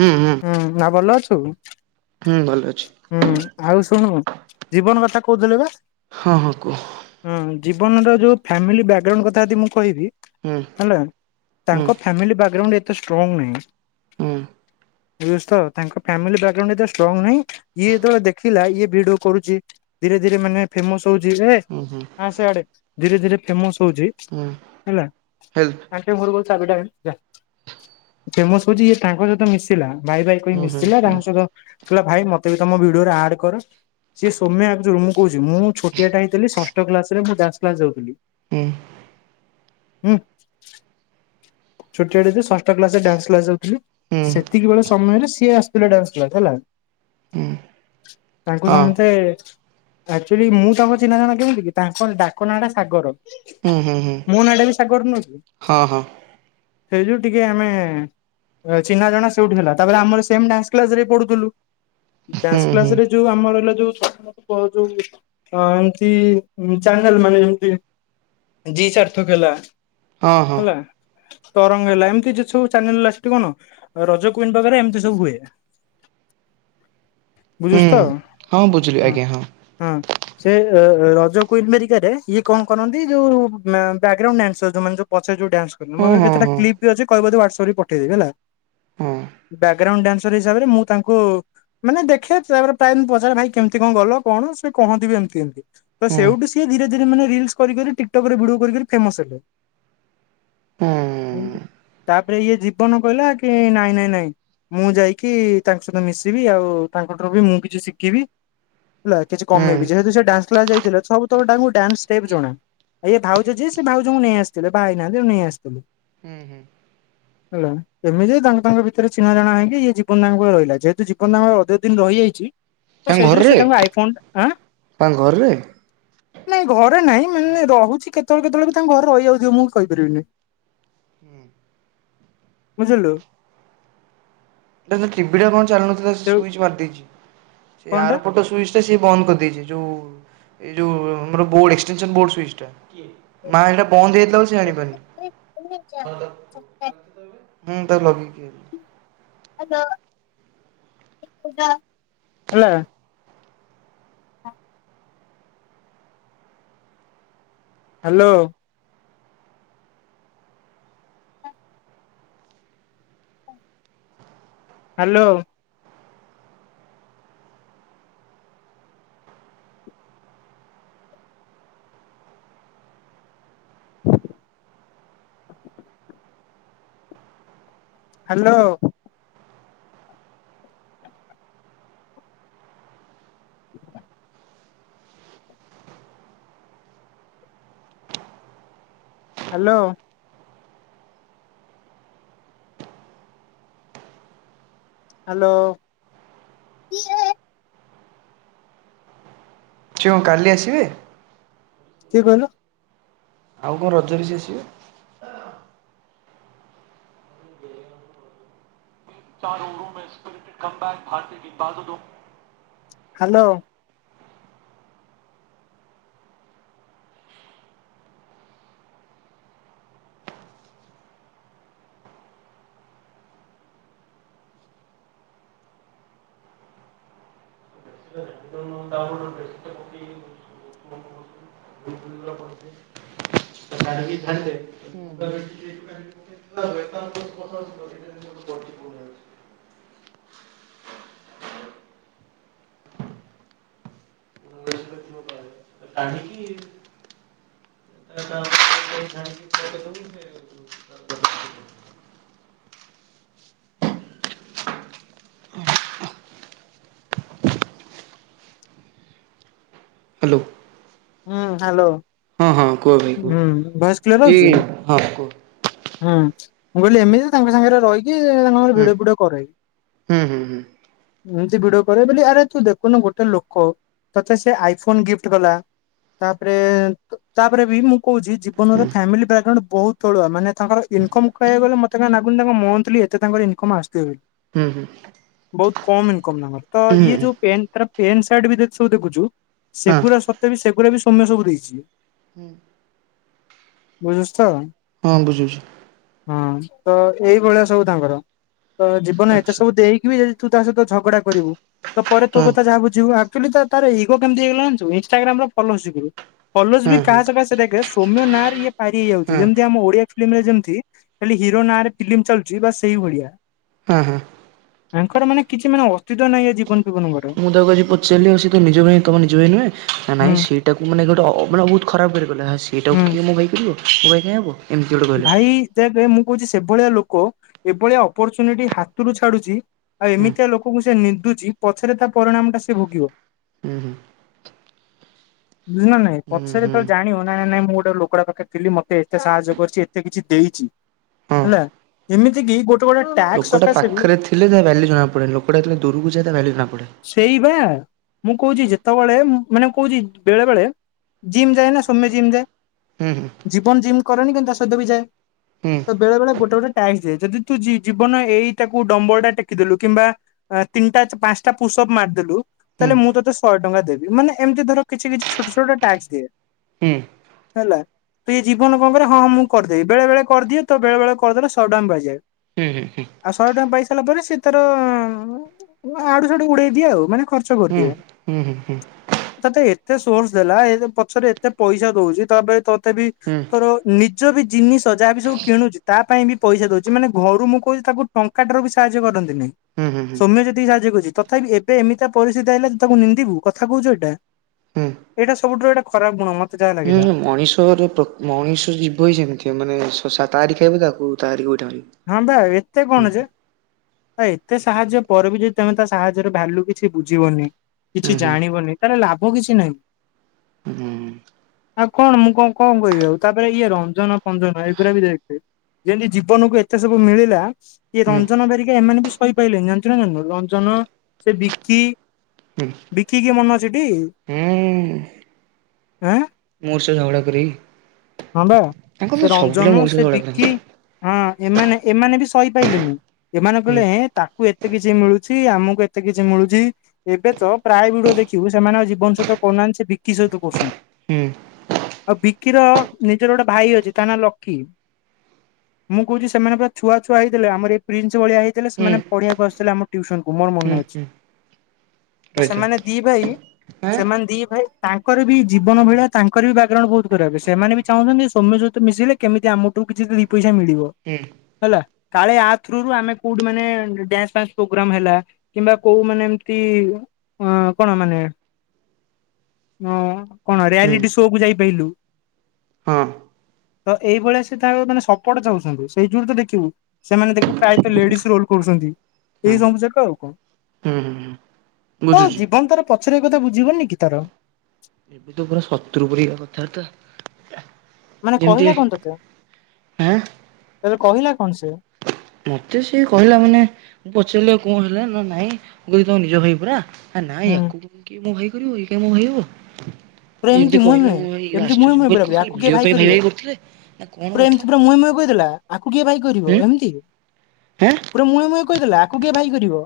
ହୁଁ ହୁଁ। ହୁଁ ନା ଭଲ ଅଛୁ? ହୁଁ ଭଲ ଅଛି। ହୁଁ ଆଉ ଶୁଣୁ ଜୀବନ କଥା କହୁଥିଲେ ବା? ହଁ ହଁ କୁହ। ହଁ ଜୀବନର ଯୋଉ ଫାମିଲି ବ୍ୟାକଗ୍ରାଉଣ୍ଡ କଥା ଯଦି ମୁଁ କହିବି ହୁଁ ହେଲା ହୁଁ ତାଙ୍କ ଫାମିଲି ବ୍ୟାକଗ୍ରାଉଣ୍ଡ ଏତେ ଷ୍ଟ୍ରଙ୍ଗ ନାହିଁ। ହୁଁ। ବୁଝିପାରୁଚୁ ତ ତାଙ୍କ ଫାମିଲ ବ୍ୟାକଗ୍ରାଉଣ୍ଡ ଏତେ ଷ୍ଟ୍ରଙ୍ଗ ନାହିଁ। ଇଏ ଯେତେବେଳେ ଦେଖିଲା ଇଏ ଭିଡି କରୁଚି ଧୀରେ ଧୀରେ ମାନେ ଫେମସ ହଉଚି ଏ ହୁଁ ହୁଁ। ସେଆଡେ ଧୀରେ ଧୀରେ ଫେମସ ହଉଚି ହେଲା ହେଲ୍ପ ଫେମସ ହଉଚି ଇଏ ତାଙ୍କ ସହିତ ମିଶି ଲା ଭାଇ ଭାଇ କହି ହୁଁ ହୁଁ ମିଶିଲା ହୁଁ ତାଙ୍କ ସହିତ କଲା ଭାଇ ମତେ ମତେ ବି ତମ ଭିଡିରେ ଆଡ କର। ସିଏ ସୋମ୍ୟା ଆଗ ମୁଁ କହୁଚି ମୁଁ ଛୋ ଟିଆ ଟା ହେଇଥିଲି ଷଷ୍ଟ କ୍ଲାସରେ ମୁଁ ଡନ୍ସ କ୍ଲାସ ଯଉଥିଲି। ଉଁ। ହୁଁ। ଛୋଟିଆଟେ ହେଇଥିଲି ଷଷ୍ଠ କ୍ଲାସ ରେ ଡ୍ୟାନ୍ସ କ୍ଲାସ ଯାଉଥିଲି ହୁଁ ସେ ସେତିକି ବେଳେ ସମୟରେ ସିଏ ଆସଥିଲା ଡାନ୍ସ କ୍ଲାସ ହେଲା ହୁଁ ତାଙ୍କୁ ହଁ ସମସ୍ତେ ଆକ୍ଚୁଆଲି ମୁଁ ତାଙ୍କ ଚିହ୍ନା ଜଣ କେମତି କି ତାଙ୍କ ଡକ ନାଁ ଟା ସାଗର। ହୁଁ ହୁଁ ହୁଁ ମୋ ନାଁ ଟା ବି ସାଗର ନୁହଁ କି ହଁ ହଁ। ସେଇ ଯେଉ ଟିକେ ଆମେ ଏ ଚିହ୍ନା ଜଣା ସେଇଠୁ ହେଲା ତାପରେ ଆମର ସେମ୍ ଡାନ୍ସ କ୍ଲାସ ରେ ପଢୁଥୁଲୁ। ଡାନ୍ସ ହୁଁ ହୁଁ ହଁ କ୍ଲାସରେ ଯୋଉ ଆମର ରହିଲା ଯୋଉ କ ଯୋଉ ଏମତି ଚାନେଲ ମାନେ ଏମିତି ଜି ସାର୍ଥକ ହେଲା ହଁ ହେଲା ତରଙ୍ଗ ହେଲା ଏମିତି ଯେ ସବୁ ଚାନେଲ ଲା ସେଠି କଣ ରଜ କୁଇନ ପାଖରେ ଏମିତି ସବୁ ହୁଏ। ହୁଁ ବୁଝୁଛୁ ତ ହଁ ବୁଝିଲି ଆଜ୍ଞା ହଁ। ହଁ। ସେ ରଜ କୁଇନ ମେରିକାରେ ଇଏ କଣ କରନ୍ତି ଯୋଉ ମା ବ୍ୟାଗରାଉଣ୍ଡ ଡ୍ୟାନ୍ସର ଯୋଉମାନେ ଯୋଉ ପଛରେ ଯୋଉ ଡାନ୍ସ କନି ମୋ ପାଖରେ ହଁ କେତଟା ହଁ ହଁ କ୍ଲିପ ବି ଅଛି କହିବ ଯଦି ହ୍ୱାଟ୍ସଆପ ରେ ବି ପଠେଇଦବି ହେଲା। ବ୍ୟା ଗ୍ରାଉଣ୍ଡ ଡ୍ୟାନସର ହିସାବରେ ମୁଁ ତାଙ୍କୁ ମାନେ ଦେଖେ ତାପରେ ପ୍ରାୟ ଦିନ ପଚାର ଭାଇ କେମିତି କଣ ଗଲ କଣ ସେ କହନ୍ତିିବି ଏମତି ଏମତି। ତ ହଁ ହୁଁ ସେଇଠୁ ସିଏ ଧୀରେ ଧୀରେ ମାନେ ରିଲସ କରିିକରି ଟିକଟକରେ ଭିଡିଓ କରି କରି ଫେମସ ହେଲେ। ହଁ। ତାପରେ ଇଏ ଯିବନି କହିଲା କି ନାଇଁ ନାଇଁ ନାଇଁ ମୁଁ ଯାଇକି ତାଙ୍କ ସହିତ ମିଶିବି ଆଉ ତାଙ୍କଠାରୁ ବି ମୁଁ କିଛି ଶିଖିବି। ହେଲା କିଛି ହୁଁ କମେଇବି ହୁଁ ଯେହେତୁ ସେ ଡାନ୍ସ କ୍ଲାସ ଯାଇଥିଲେ ସବୁ ତକ ଡାଙ୍କୁ ଡାନ୍ସ ଷ୍ଟେପ୍ ଜଣା ଆ ଇଏ ଭାଉଜ ଯିଏ ସେ ଭାଉଙ୍କୁ ନେଇ ଆସିଥିଲେ ବାହା ହେଇନାହାନ୍ତି। ନେଇ ଆସିଥିଲୁ। ହୁଁ ହୁଁ [inaudible] ହେଲା ଏମିତି ତାଙ୍କ ଭିତରେ ଚିହ୍ନା ଜଣା ହେଇଁକି ଇ ଜୀବନ ଦଙ୍କ ରହିଲା। ଯେହେତୁ ଜୀବନ ତାଙ୍ଗର ଅଧିକ ଦିନ ରହିଯାଇଛି ତ ତାଙ୍କ ସେଇ ଯୁ ଘରରେ ସେ ତମକୁ ଆଇଫୋନ ଆଁ ତାଙ୍କ ଘରରେ ନାଇଁ ଘରେ ନାଇଁ ମାନେ ରହୁଛି କେତେବେଳେ କେତେବେଳ ବି ତାଙ୍କ ଘରେ ରହିଯାଉଥିବ। ମୁଁ କହିପାରିବି ହୁଁ ବୁଝିଲୁ? ଟିଭି ଟା କଣ ଚାଲୁନଥିଲା ସେ ସୁଇଚ ମାରିଦେଇଛି। ସେ କଣଟା ଆରଟ ସୁଇଚ‌ ବନ୍ଦ କରି ଦେଇଛି ମୁଁ ବୋଡ଼ ଏକ୍ସଟେନସନ ବୋଡ଼ ସୁଇଚ ଟା। ମାଇା ବନ୍ଦ [unintelligible] [unintelligible] [unintelligible] [unintelligible] ହଲ ହେଲା hello hello hello [inaudible] hello hello [unintelligible] କାଲି ଆସିବେ? କିିଏ କହିଲ? ଆଉ କଣ ରଜ? [unintelligible] [unintelligible] [unintelligible] [unintelligible] ହ୍ୟାଲୋ [unintelligible] ବ [unintelligible] [unintelligible] [unintelligible] [unintelligible] ହ୍ୟାଲୋ ହୁଁ ହ୍ୟାଲୋ ହଁ କୁହ ଭାଇ କୁହ, ହୁଁ ଭଏସ କ୍ଲିୟର ହଉଛି ହଁ କୁହ। ହୁଁ ମୁଁ କହିଲି ଏମିତି ତାଙ୍କ ସାଙ୍ଗରେ ରହିକି ତାଙ୍କର ହୁଁ ଭିଡିଓ ଫିଡିଓ କରେ, ହୁଁ ହୁଁ ହୁଁ ଏମିତି ଭିଡ କରେ ବୋଲି ଆରେ ତୁ ଦେଖୁନୁ ଗୋଟେ ଲୋକ ତତେ ସେ ଆଇଫୋନ ଗିଫ୍ଟ କଲା। ତାପରେ ତାପରେ ବି ମୁଁ କହୁଛି ହୁଁ ଜୀବନରେ ଫାମିଲିା [unintelligible] ବହୁତ ତଳୁଆ ମାନେ ତାଙ୍କର ଇନକମ୍ କହିବାକୁ ଗଲେ ମତେ କାହିଁ ଲାଗୁନି ତାଙ୍କ ମନ୍ଥଲି ଏତେ ତାଙ୍କ ଇନକମ୍ ଆସୁଥିବ ବୋଲି? ହୁଁ ହୁଁ ବହୁତ କମ ଇନକମ ତାଙ୍କର। ତ ଇଏ ହୁଁ ଯୋଉ ପେନଟାର ପେଣ୍ଟ ସାର୍ଟ ବି ଜଦି ସବୁ ଦେଖୁଛୁ ହଁ ସେଗୁରା ସତ ବି ସେଗୁରା ବି ସୋମ୍ୟ ସବୁ ଦେଇଛି। ବୁଝୁଚୁ ତ? ହଁ ବୁଝୁଚି ହଁ ତ ଏଇଭଳିଆ ସବୁ ତାଙ୍କର। ତ ଜୀବନରେ ଏତେ ଆଚ୍ଛା ସବୁ ଦେଇକି ବି ଯଦି ତୁ ତା ସହିତ ଝଗଡା କରିବୁ ତ ପରେ ତୋ ହଁ କଥା ଯାହା ବୁଝିବ ଆନ୍ତୁ ତା ତାର ଇଗୋ କେମିତି ହେଇଗଲା ଜାଣିଚୁ ଇନ୍ଷ୍ଟାଗ୍ରାମର ଫଲୋଜ ଯୋଗୁରୁ ଫଲୋଜ ହଁ ବି ହଁ ତୁ ଭଲସେ ଦେଖେ ସୋମ୍ୟ ନାରେ ଇଏ ପାରିହେଇଯାଉଛି ହଁ ଯେମିତି ଆମ ଓଡିଆ ଫିଲ୍ମ ରେ ଯେମିତି ଖାଲି ହିରୋ ନାଁ ରେ ଫିଲ୍ମ ଚାଲୁଚି ବାସ ସେଇଭଳିଆ। ଅଁ ହଁ। ଆଙ୍କର ମାନେ କିଛି ମାନେ ଅସ୍ତିତ୍ୱ ନାଇଁ ଏ ଜି [unintelligible] ମୁଁ ତାକୁ ଆଜି ପଚାରିଲି ଆଉ ସିଏ ତୋ ନିଜ ଭାଇ ତମ ନିଜ ଭାଇ ନୁହେଁ ନା ହୁଁ ନାଇଁ ସିଏ ତାକୁ ମାନେ ଗୋଟେ ଅ ମାନେ ବହୁତ ଖରାପ ୱେରେ କଇଲା ହୁଁ ସେଇଟାକୁ କିଏ ମୋ ଭାଇ କରିବ ମୋ ଭାଇ କାଁଇ ହବ। ଏମିତି ଗୋଟେ କହିଲେ ଭାଇ ଦେଖେ ମୁଁ କହୁଛି ସେଭଳିଆ ଲୋକ ଏଭଳିଆ ଅପରଚୁନିଟି ହାତରୁ ଛାଡୁଛି ଆଉ ହୁଁ ଏମିତିଆ ଲୋକଙ୍କୁ ସେ ନିନ୍ଦୁଛି ପଛରେ ତା ପରିଣାମ ଟା ସେ ଭୋଗିବ। ହୁଁ ହୁଁ। ବୁଝିଲ ନା ନାଇଁ ହୁଁ ହୁଁ ପଛରେ ହୁଁ ଯେତଳେ ଜାଣିବ ନାଇଁ ନାଇଁ ନାଇଁ ମୁଁ ଗୋଟେ ଲୋ ଲୋକ ଟା ପାଖରେ ଥିଲି ମତେ ଏତେ ସାହାଯ୍ୟ କରିଚି ଏତେ କିଛି ଦେଇଚି ହଁ ହେଲା ଏମିତି କି ଗୋ ଲୋକଟା ପାଖରେ ଥିଲେ ତା ଭ୍ୟାଲୁ ଜଣାପଡ଼େନି ଲୋକଟା ଯେତେବେଳେ ଦୂରୁକୁ ଯାଏ ତା ଭ୍ୟାଲୁ ଜଣାପଡ଼େ। ସେଇପା ମୁଁ କଉଚି ଯେତେବେଳେ ମାନେ କଉଚି ବେଳେ ବେଳେ। ଜିମ୍ ଯାଏ ନା ସୋମ୍ୟ ଜିମ୍ ଯାଏ। ହୁଁ ହୁଁ। ଜୀବନ ଜିମ୍ କରେନି କିନ୍ତୁ ତା ସହିତ ବି ଯାଏ। ହୁଁ। ବେଳେ ବେଳେ ଗୋଟେ ଗୋଟେ ଟାକ୍ସ ଦଏ ଯଦି ତୁ ଜୀ ଜୀବନ ଏଇଟାକୁ ଡମ୍ବଲଟା ଟେକିଦେଲୁ କିମ୍ବା ଅ ତିନିଟା ଚ ମ୍ପାସଟା ପୁସଅପ୍ ମାରଦେଲୁ ତାହେଲେ ମୁଁ ତୋତେ ଶଏ ଟଙ୍କା ଦେବି ମାନେ ଏମତି ଧର କିଛି କିଛି ଛୋଟ ଛୋଟ ଟାକ୍ସ ଦିଏ ହୁଁ [inaudible] ହେଲା ତ ଏଇ ଜୀବନ କଁ କରେ ହଁ ହଁ ମୁଁ କରଦେବି ବେଳେ ବେଳେ କରିଦିଏ ତ ବେଳେ ବେଳେ କରିଦେଲେ ସଏଟଙ୍କା ପାଇଯାଏ। ଉଁ ହୁଁ। ଆଉ ଶଏ ଟଙ୍କା ପାଇସାଇଲା ପରେ ସେ ତାର ଆଡୁ ସାଡୁ ଉଡେଇଦିଏ ଆଉ ମାନେ ଖର୍ଚ୍ଚ କରିଦିଏ। ଉଁ ହୁଁ ହୁଁ। ତତେ ଏତେ ସୋର୍ସ ଦେଲା ଏ ତ ପଛରେ ଏତେ ପଇସା ଦଉଚି ତା ପରେ ତତେ ବି ହୁଁ ହୁଁ ତାର ନିଜ ବି ଜିନିଷ ଯାହା ବିି ସବୁ କିଣୁଚୁ ତା ପାଇଁ ବି ପଇସା ଦଉଚି ମାନେ ଘରୁ ମୁଁ କହୁଚି ତାକୁ ଟଙ୍କାଟା ର ବି ସାହାଯ୍ୟ କରନ୍ତି ନି। ଉୁଁ ହୁଁ ହୁଁ ସୋମ୍ୟ ଯେତିକି ସାହାଯ୍ୟ କରୁଚି ତଥାପି ଏବେ ଏମିତି ତା ପରିସ୍ଥିତି ଆଇିଲାଣି ତାକୁ ନିିନ୍ଦିବୁ କଥା କଉଚୁ ଏଇଟା। ହୁଁ। ଏଇଟା ସବୁଠୁରୁ ଏଟା ଖରାପ ଗୁଣ ମ ହୁଁ ମଣିଷରେ ପ୍ର ମଣିଷ ଯିବ ହି ସେମିତିଆ ମାନେ ଶ ସା ତାରି ଖାଇବ ତାକୁ ତାରି ଗୋଇଠାମାରିବ। ହଁ ବା ଏତେ କଣ ଜେ। ଆ ଏତେ ସାହାଯ୍ୟ ପରେ ବି ଯଦି ତମେ ତା ସାହାଯ୍ୟର ଭାଲ୍ୟୁ କିଛି ବୁଝିବନି। ହୁଁ କିଛି ହୁଁ ଜାଣିବନି ତାଲେ ଲାଭ କିଛି ନାହିଁ। ହୁଁ ହୁଁ ହୁଁ ଆଉ କଣ ମୁଁ କଁ କଁ କହିବି ଆଉ ତାପରେ ଇଏ ରଞ୍ଜନ ଫଞ୍ଜନ ଏଗୁରାବି ଦେଖେ ଯେମତି ଜୀବନକୁ ଏତେ ସବୁ ମିଳିଲା ଇଏ ହୁଁ ହୁଁ। ରଞ୍ଜନ ହେରିକା ଏମାନେ ବି ସ କହିପାଇଲେନି ଜାଣିଚୁ ନା ଜାଣିନୁ ରଞ୍ଜନ ସେ ବିକି ବିକି କିଏ ମନେ ଅଛି ଟି [inaudible] ଆଁ ମୋର ସହ ଝଗଡ଼ା କରେକି ହଁ ବା ତାଙ୍କର ତ ସେ ସବୁ ପିଲା ରଞ୍ଜନ ମୋର ସହ ସେ ଝଗଡ଼ା ବିକି। କରନ୍ତି। ହଁ ଏମାନେ ଏମାନେ ବି ସହିପାଇଲେନି ଏମାନେ ହୁଁ କହିଲେ ହେ ତାକୁ ଏ ଏତେ କିଛି ମିଳୁଛି ଆମକୁ ଏତେ କିଛି ମିଳୁଛି। ଏବେ ତ ପ୍ରାୟମ ଦେଖିବୁ ସେମାନେ ଆଉ ଜୀବନ ସହିତ କରୁନାହାନ୍ତି ସେ ଭିକି ସହିତ କରୁଛନ୍ତି। ହୁଁ ଆଉ ବିକିର ନିଜର ଗୋଟେ ଭାଇ ଅଛି ତା ନା ଲକି। ମୁଁ କହୁଛି ସେମାନେ ପୁରାଛୁଆ ଛୁଆ ହେଇଥିଲେ ଆମର ଏଇ ପ୍ରିନ୍ସ ଭଳିଆ ହେଇଥିଲେ ହୁଁ ସେମାନେ ପଢିବାକୁ ଆଶୁଥିଲେ ଆମ ଟିଉସନ କୁ ମୋର ହୁଁ ମନେ ଅଛି। ହୁଁ ତ ରହିଥା ସେମାନେ ଦି ଭାଇ ଆଁ ସେମାନେ ଦି ଭାଇ ତାଙ୍କର ବି ନା ଜୀବନ ବୋଧେ ଭଳିଆ ତାଙ୍କ କରିବି ବ୍ୟାଗ୍ରାଉଣ୍ଡ ବହୁତ ଖରାପ। ସେମାନେ ବି ଚାହୁଁଛନ୍ତି ସୋମ୍ୟ ସହିତ ମିଶିଲେ କେମିତି ଆମଠୁ କିଛି ଦି ପଇସା ମିଳିବ। ହୁଁ। ହେଲା କାଳେ ଆ ଥ୍ରୁରୁ ଆମେ କୋଉଠି ମାନେ ଡାନ୍ସ ଫ୍ୟାନ୍ଶ୍ ପ୍ରୋଗ୍ରମ୍ ହେଲା। କିମ୍ବା କୋଉ ମାନେ ଏମତି ଅ କଣ ମାନେ ହଁ କଣ ହୁଁ ରିୟାଲିଟି ଶୋ କୁ ଯାଇପାରିଲୁ। ହଁ ତ ଏଇଭଳିଆ ସେ ତାଙ୍କ ମାନେ ସପୋଟ ଚାହୁଁଛନ୍ତି। ସେଇ ଯୁରୁ ତ ଦେଖିବୁ ସେମାନେ ଦେଖିବୁ ପ୍ରାୟତଃ ଲେଡିସ୍ ରୋଲ କରୁଛନ୍ତି। ଏଇ ହୁଁ। ସବୁ ଯାକ ଆଉ କଣ। ହୁଁ ହୁଁ ହୁଁ ହଁ ବୁଝୁଛି। ଜୀବନ ତାର ପଛରେ ଏ କଥା ବୁଝିବନି କି ତାର। ଏ ତ ପୁରା ଶତ୍ରୁ ପରିକା କଥାବାର୍ତ୍ତା। ମାନେ ଯେମିତି କହିଲା କଣ ତୋତେ ଆଁ ତତେ କହିଲା କଣ ସେ? ମତେ ସିଏ କହିଲା ମାନେ ମୁଁ ପଚାରିଲି ଆଉ କଣ ହେଲା ନା ନାଇଁ ମୁ କହିଲି ତମ ନିଜ ଭାଇ ପରା। ଆ ନାଇ ହୁଁ ଆକୁ କିଏ ମୋ ଭାଇ କରିବ ଇଏ କାଇଁ ମୋ ଭାଇ ହବ। ପୁରା ଏମିତି ମୁହେଁ କହିଲା ମୁହେଁ ମୁଁ ଭାଇ ଏମିତି ମୁହେଁ ଆଶ୍ଚର୍ଯ୍ୟ। ମୁଁ ମୁହେଁ କହିଲି ପୁରାପୁରି କଣ ଖାଲି ଆକୁ କିଏ ବୁଲିବା ପାଇଁ ଭାଇ କରିବ ଭାଇ କରୁଥିଲେ ନା କଣ ପୁରା ଏମିତି କଥା। ପୁରା ମୁହେଁ ମୁହେଁ କହିଦେଲା ଆକୁ କିଏ ଭାଇ କରିବ ଉଁ ଏମିତି ଆଁ ପୁରା ମୁହେଁ ମୁହେଁ କହିଦେଲା ଆକୁ କିଏ ଭାଇ କରିବ?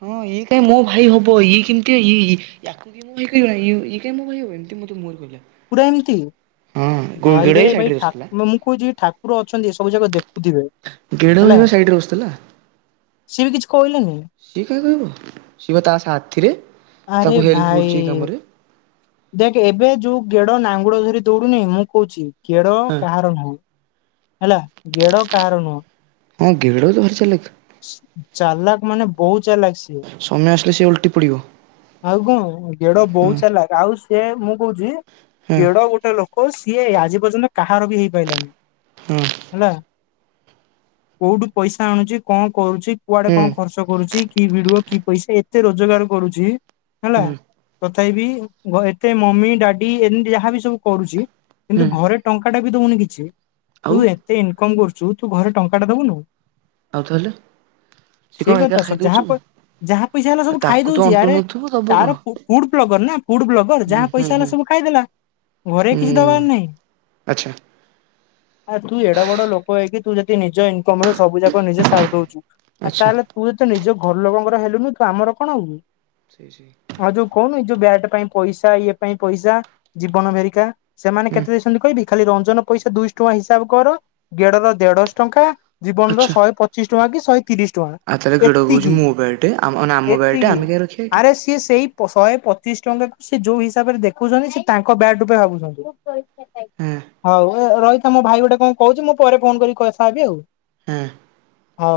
ହଁ ଇଏ କାଇ ମୋ ଭାଇ ହବ। ଇଏ କେମତିଆ ଇଏ ଇଏ ୟା କୁ କିଏ ମୋ ଭାଇ କରିବ ଇଏ କଁ ଇ ମୋ ଭାଇ ହବ ଏମିତି ମତେ ମୁହଁରେ କହିଲା। ପୁରା ଏମିତି ହଁ ଗୋ ଗେଡା ଭାଇରେ ସାଇଡରେ ଭାଇ ବସିଥିଲା ଠାକୁର ମୁଁ କହୁଛି ଠା କୁର ଅଛନ୍ତି ସବୁ ଯାଗ ଦେଖୁଥିବେ। ଗେଡୁ ହେଲା। ଭାଇ ବା ସାଇଟରେ ବସିଥିଲା। ସିଏ ବି କିଛି କହିଲେନି। ସିଏ କାଇଁ କହିବ ଶିଏ ବା ତା ସାଥୀରେ। ଆରେ ଭାଇ ଦେଖ ଏବେ ଯୋଉ ଗେଡ ନାଙ୍ଗୁଳ ଧରି ଦୌଡୁନି ମୁଁ କହୁଛି ଗେଡ ହଁ କାହାର ନୁହଁ। ହେଲା ଗେଡ କାହାର ନୁହଁ। ହଁ ଗେଡ଼ ତ ଭାରି ଚାଲାକ। ଚାଲାକ ମାନେ ବହୁତ ଚାଲାକ ସିଏ। ସମୟ ଆସିଲେ ସେ ଓଲ୍ଟି ପଡିବ। ଆଉ କଣ ଗେଡ ହୁଁ ବହୁତ ଚାଲାକ ଆଉ ସେ ମୁଁ କହୁଛି ହୁଁ ଗେଡ ଗୋଟେ ଲୋ କ ସିଏ ଆଜି ପର୍ଯ୍ୟନ୍ତ କାହାର ବି ହେଇପାରିଲାନି। ହୁଁ। ହେଲା କୋଉଠି ପଇସା ଆଣୁଛି କଣ କରୁଛି କୁଆଡେ ହୁଁ କଣ ଖର୍ଚ୍ଚ ଟ କରୁଛି କି ଭିଡିଓ କି ପଇସା ଏତେ ରୋଜଗାର କରୁଛି ହେଲା ହୁଁ ତଥାବିି ଘ ଏତେ ମମି ଡାଡି ଏମିତି ଯାହାବି ସବୁ କରୁଛି। ହୁଁ କିନ୍ତୁ ଘରେ ଟଙ୍କା ଟା ବି ଦୋଉନି କିଛି। ଆଉ ତୁ ଏତେ ଇନକମ କରୁଛୁ ତୁ ଘରେ ଟଙ୍କା ଟା ଦବୁନୁ। ଆଉ ତାହେଲେ ସିଏ ସେଇ କଣ ଏକା କଥା ଖାଇଦୋଉଛି ଯାହା ସବୁ ଯାହା ପଇସା ହେଲା ଏ ସବୁ ଆଉ ଖାଇ ତାକୁ ତ ଦଉଛି ଅଣ୍ଟୁ ଆରେ ନଥିବ। ତାର ଫୁ ଫୁଡ ବ୍ଲଗର ନା ଫୁଡ ବ୍ଲଗର ହୁଁ ଯାହା ହୁଁ ପଇସା ହେଲା ହୁଁ ସବୁ ଖାଇଦେଲା। ଘରେ କିଛି ହୁଁ ଦବାର ନାହିଁ। ଆଚ୍ଛା। ଆ ତୁ ଏଡ ବଡ ଲୋକ ହେଇକି ତୁ ଯଦି ନିଜ ଇନକମ ରେ ସବୁ ଯାକ ନିଜେ ସାରି ଦଉଛୁ। ତା, ଆଚ୍ଛା ହେଲେ ତୁ ତ ନିଜ ଘର ଲୋକଙ୍କର ହେଲୁନି? ତୁ ଆମର କଣ ହବୁ? ସି ସି। ଆଉ ଯୋଉ କହୁନି ଏ ଯୋଉ ବ୍ୟାଟ୍ ପାଇଁ ପଇସା, ଇଏ ପାଇଁ ପଇସା, ଜୀବନ ଭେରିକା, ସେମାନେ ହୁଁ କେତେ ଦେଇସ ଖାଲି କହିବି, ଖାଲି ରଞ୍ଜନ ପଇସା ଦୁଇଶ ଟଙ୍କା ହିସାବ କର, ଗେଡର ଦେଢଶ ଟଙ୍କା ଜୀବନ ର ଆଚ୍ଛା ଶହେ ପଚିଶ ଟଆଁ କି, ଶହେ ତିରିଶ ଟଆଁ ଆଉ ତା, ହେଲେ ଗେଡ କହୁଛି, ମୋ ବ୍ୟାଟେ! ଆ-ଆମ ବ୍ୟାଟେ ଏତିକି ଆମେ କାହିଁ ରଖିବା ଏଠି? ଆରେ ସିଏ ସେଇ ଶହେ ପଚିଶ୍ ଟଙ୍କା କୁ ସେ ଯୋଉ ହିସାବରେ ଦେଖୁଛନ୍ତି, ସେ ତାଙ୍କ ବ୍ୟାଟ୍ ରୂପେ ଭାବୁଛନ୍ତି। ହଁ ହଉ, ଏ ରହିଥା ମୋ ଭାଇ ଗୋଟେ କଣ କହୁଛି? ମୁଁ ପରେ ଫୋନ୍ କରିକି କଥା ହେବି ଆଉ। ହଁ। ହଉ।